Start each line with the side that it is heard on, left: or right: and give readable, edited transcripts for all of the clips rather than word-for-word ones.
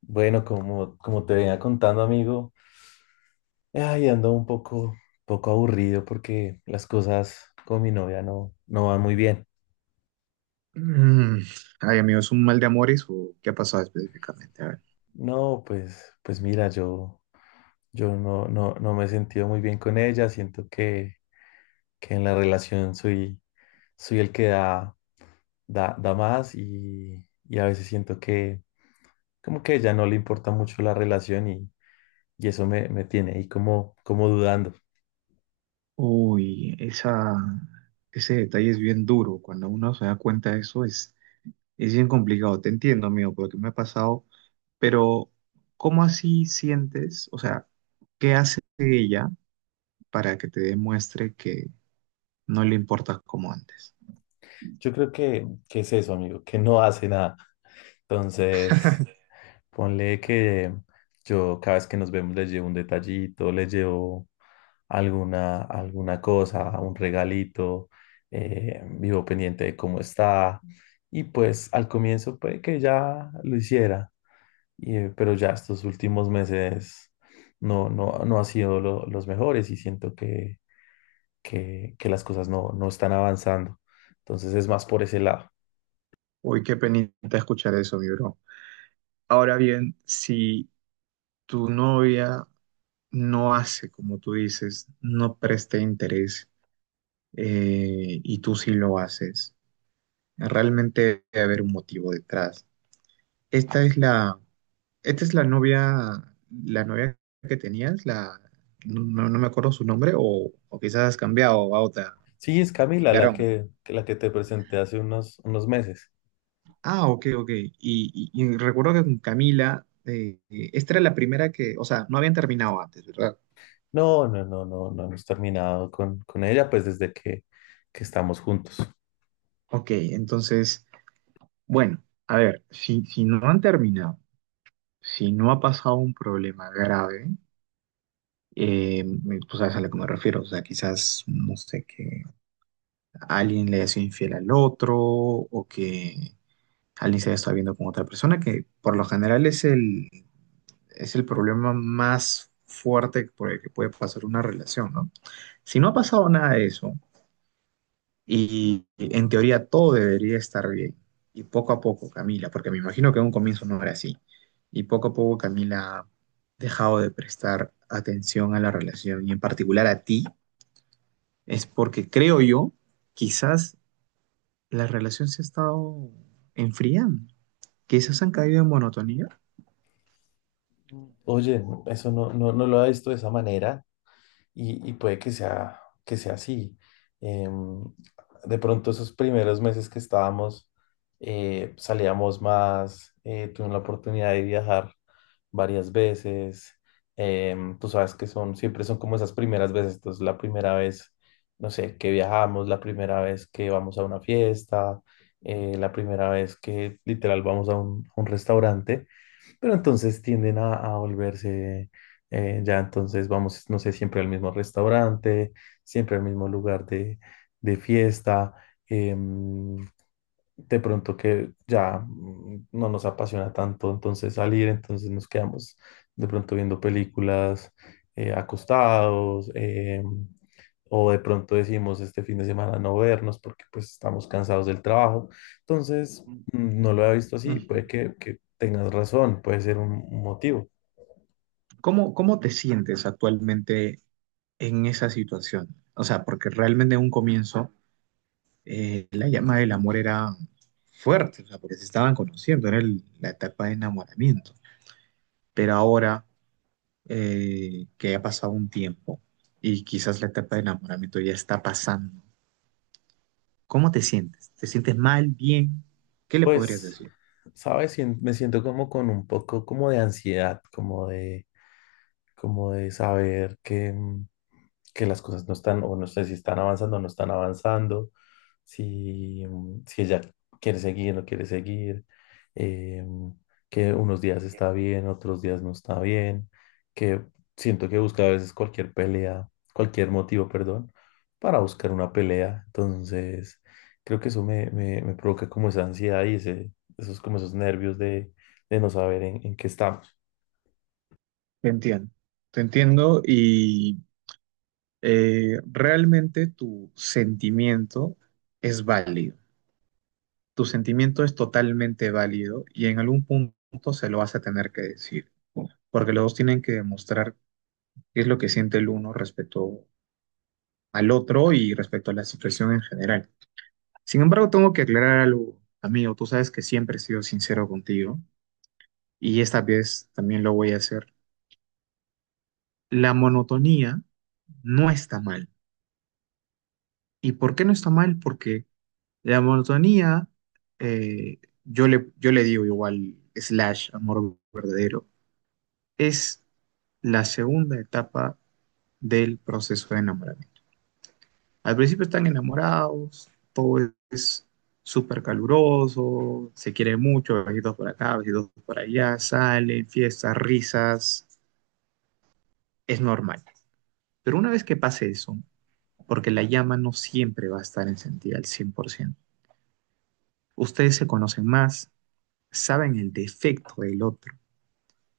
left: Bueno, como te venía contando, amigo, ay, ando poco aburrido porque las cosas con mi novia no van muy bien.
right: Mm. Ay, amigo, ¿es un mal de amores o qué ha pasado específicamente? A ver.
left: No, pues mira, yo no, no me he sentido muy bien con ella. Siento que en la relación soy el que da más y a veces siento que como que a ella no le importa mucho la relación y eso me tiene ahí como dudando.
right: Uy, ese detalle es bien duro. Cuando uno se da cuenta de eso es bien complicado. Te entiendo, amigo, porque me ha pasado. Pero, ¿cómo así sientes? O sea, ¿qué hace ella para que te demuestre que no le importas como antes?
left: Yo creo que es eso, amigo, que no hace nada. Entonces… Ponle que yo cada vez que nos vemos les llevo un detallito, les llevo alguna cosa, un regalito, vivo pendiente de cómo está. Y pues al comienzo puede que ya lo hiciera, y, pero ya estos últimos meses no han sido los mejores y siento que las cosas no están avanzando. Entonces es más por ese lado.
right: Uy, qué penita escuchar eso, mi bro. Ahora bien, si tu novia no hace como tú dices, no presta interés, y tú sí lo haces. Realmente debe haber un motivo detrás. Esta es la, esta es la novia que tenías, la, no, no- no me acuerdo su nombre, o quizás has cambiado a otra.
left: Sí, es Camila la
right: Garón.
left: que te presenté hace unos meses.
right: Ah, ok, ok. Y recuerdo que con Camila, esta era la primera que, o sea, no habían terminado antes, ¿verdad?
left: No, no, no, no, no hemos terminado con ella, pues desde que estamos juntos.
right: Ok, entonces, bueno, a ver, si no han terminado, si no ha pasado un problema grave, eh, tú sabes a lo que me refiero, o sea, quizás, no sé, que alguien le haya sido infiel al otro o que alguien se haya estado viendo con otra persona, que por lo general es el problema más fuerte por el que puede pasar una relación, ¿no? Si no ha pasado nada de eso, y en teoría todo debería estar bien. Y poco a poco, Camila, porque me imagino que en un comienzo no era así. Y poco a poco Camila ha dejado de prestar atención a la relación y en particular a ti, es porque creo yo, quizás la relación se ha estado enfriando. Quizás han caído en monotonía.
left: Oye, eso no, no lo había visto de esa manera. Y, puede que sea así. Em, de pronto esos primeros meses que estábamos, salíamos más, tuvimos la oportunidad de viajar varias veces. Tú sabes que son, siempre son como esas primeras veces, entonces la primera vez, no sé, que viajamos, la primera vez que vamos a una fiesta, la primera vez que literal vamos a un restaurante. Pero entonces tienden a volverse, ya entonces vamos, no sé, siempre al mismo restaurante, siempre al mismo lugar de fiesta. em, de pronto que ya no nos apasiona tanto entonces salir, entonces nos quedamos de pronto viendo películas acostados, o de pronto decimos este fin de semana no vernos porque pues estamos cansados del trabajo. Entonces,
right: Ujú.
left: no lo había visto así, puede que tengas razón, puede ser un motivo.
right: ¿Cómo te sientes actualmente en esa situación? O sea, porque realmente en un comienzo, la llama del amor era fuerte, o sea, porque se estaban conociendo, era la etapa de enamoramiento. Pero ahora, que ha pasado un tiempo y quizás la etapa de enamoramiento ya está pasando, ¿cómo te sientes? ¿Te sientes mal, bien? ¿Qué le podrías
left: Pues,
right: decir?
left: sabes, me siento como con un poco como de ansiedad, como de saber que, que las cosas no están, o no sé si están avanzando o no están avanzando, si, si ella quiere seguir o no quiere seguir, eh, que unos días está bien, otros días no está bien, que siento que busca a veces cualquier pelea, cualquier motivo, perdón, para buscar una pelea. Entonces, creo que eso me provoca como esa ansiedad y como esos nervios de no saber en qué estamos.
right: Te entiendo, te entiendo y, realmente tu sentimiento es válido. Tu sentimiento es totalmente válido y en algún punto se lo vas a tener que decir, porque los dos tienen que demostrar qué es lo que siente el uno respecto al otro y respecto a la situación en general. Sin embargo, tengo que aclarar algo, amigo, tú sabes que siempre he sido sincero contigo y esta vez también lo voy a hacer. La monotonía no está mal. ¿Y por qué no está mal? Porque la monotonía, yo le digo igual/amor verdadero, es la segunda etapa del proceso de enamoramiento. Al principio están enamorados, todo es súper caluroso, se quiere mucho, besitos por acá, besitos por allá, salen, fiestas, risas, es normal. Pero una vez que pase eso, porque la llama no siempre va a estar encendida al 100%, ustedes se conocen más, saben el defecto del otro.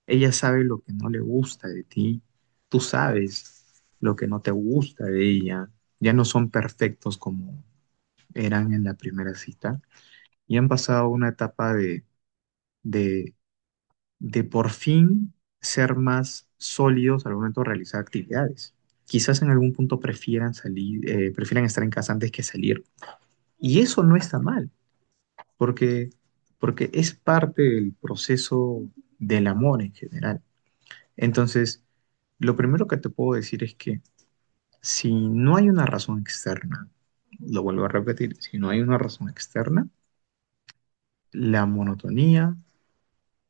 right: Ella sabe lo que no le gusta de ti, tú sabes lo que no te gusta de ella. Ya no son perfectos como eran en la primera cita y han pasado una etapa de, de, de, por fin ser más sólidos al momento de realizar actividades. Quizás en algún punto prefieran salir, prefieran estar en casa antes que salir. Y eso no está mal, porque, porque es parte del proceso del amor en general. Entonces, lo primero que te puedo decir es que si no hay una razón externa, lo vuelvo a repetir, si no hay una razón externa, la monotonía,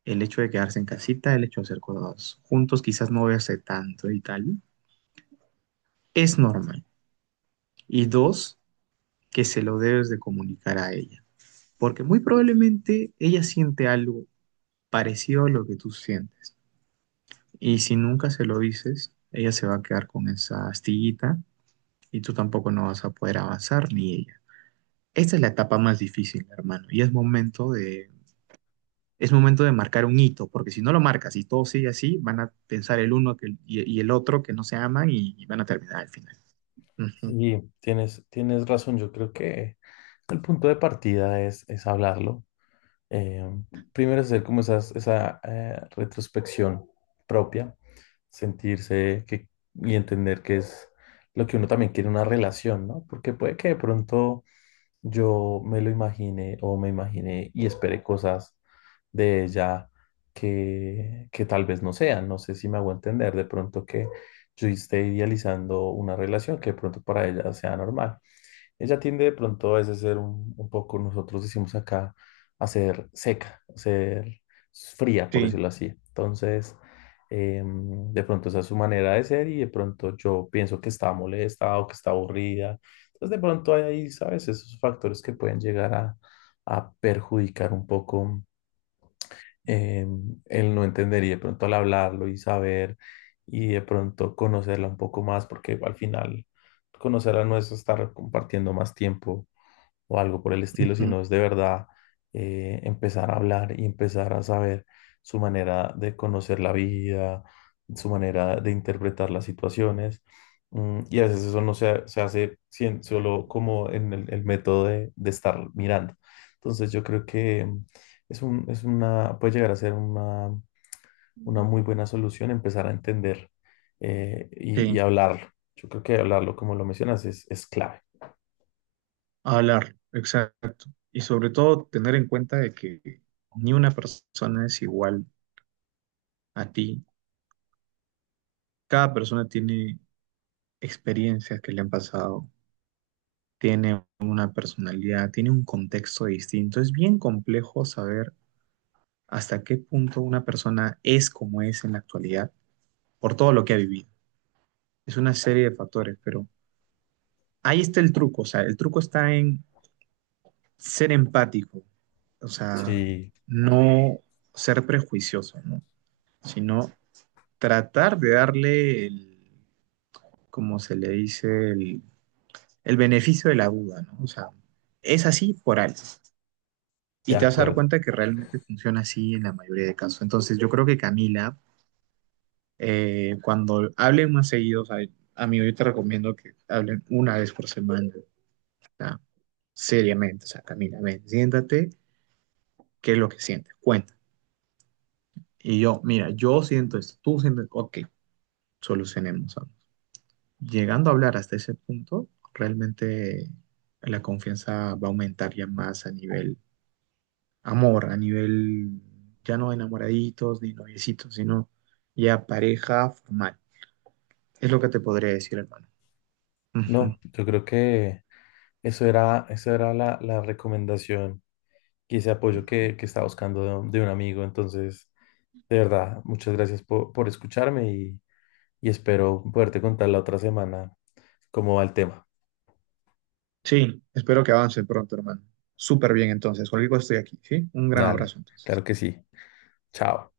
right: el hecho de quedarse en casita, el hecho de hacer cosas juntos, quizás no verse tanto y tal, es normal. Y dos, que se lo debes de comunicar a ella, porque muy probablemente ella siente algo parecido a lo que tú sientes. Y si nunca se lo dices, ella se va a quedar con esa astillita y tú tampoco no vas a poder avanzar ni ella. Esta es la etapa más difícil, hermano, y es momento de marcar un hito, porque si no lo marcas y todo sigue así, van a pensar el uno que, y el otro que no se aman y van a terminar al final. Ujú,
left: Sí, tienes razón. Yo creo que el punto de partida es hablarlo. Eh, Primero hacer como esas- esa retrospección propia, sentirse que, y entender que es lo que uno también quiere en una relación, ¿no? Porque puede que de pronto yo me lo imaginé o me imaginé y esperé cosas de ella que tal vez no sean. No sé si me hago entender de pronto que yo esté idealizando una relación que de pronto para ella sea normal. Ella tiende de pronto a veces a ser un poco, nosotros decimos acá, a ser seca, a ser fría, por
right: sí,
left: decirlo así. Entonces, de pronto esa es su manera de ser y de pronto yo pienso que está molesta o que está aburrida. Entonces, de pronto hay ahí, ¿sabes? Esos factores que pueden llegar a perjudicar un poco, el no entender y de pronto al hablarlo y saber y de pronto conocerla un poco más, porque al final conocerla no es estar compartiendo más tiempo o algo por el estilo,
right: ujú,
left: sino es de verdad empezar a hablar y empezar a saber su manera de conocer la vida, su manera de interpretar las situaciones. Y a veces eso no se hace solo como en el método de estar mirando. Entonces yo creo que es un, es una, puede llegar a ser una muy buena solución empezar a entender, y,
right: sí,
left: hablarlo. Yo creo que hablarlo, como lo mencionas, es clave.
right: hablar, exacto. Y sobre todo tener en cuenta de que ni una persona es igual a ti. Cada persona tiene experiencias que le han pasado, tiene una personalidad, tiene un contexto distinto. Es bien complejo saber hasta qué punto una persona es como es en la actualidad por todo lo que ha vivido. Es una serie de factores, pero ahí está el truco, o sea, el truco está en ser empático, o sea,
left: Sí,
right: no ser prejuicioso, ¿no? Sino tratar de darle el, como se le dice, el beneficio de la duda, ¿no? O sea, es así por algo.
left: de
right: Y te vas a dar
left: acuerdo.
right: cuenta que realmente funciona así en la mayoría de casos. Entonces, yo creo que Camila, eh, cuando hablen más seguido, o sea, amigo, yo te recomiendo que hablen una vez por semana, o sea, seriamente, o sea, Camila, ven, siéntate, ¿qué es lo que sientes? Cuenta. Y yo, mira, yo siento esto, tú sientes, ok, solucionemos. Vamos. Llegando a hablar hasta ese punto, realmente la confianza va a aumentar ya más a nivel amor, a nivel ya no enamoraditos ni noviecitos, sino ya pareja formal. Es lo que te podría decir, hermano.
left: No, yo creo que eso era la recomendación y ese apoyo que estaba buscando de un amigo. Entonces, de verdad, muchas gracias por escucharme y, espero poderte contar la otra semana cómo va el tema.
right: Sí, espero que avance pronto, hermano. Súper bien, entonces. Cualquier cosa estoy aquí, ¿sí? Un gran
left: Dale,
right: abrazo,
left: claro
right: entonces.
left: que sí. Chao.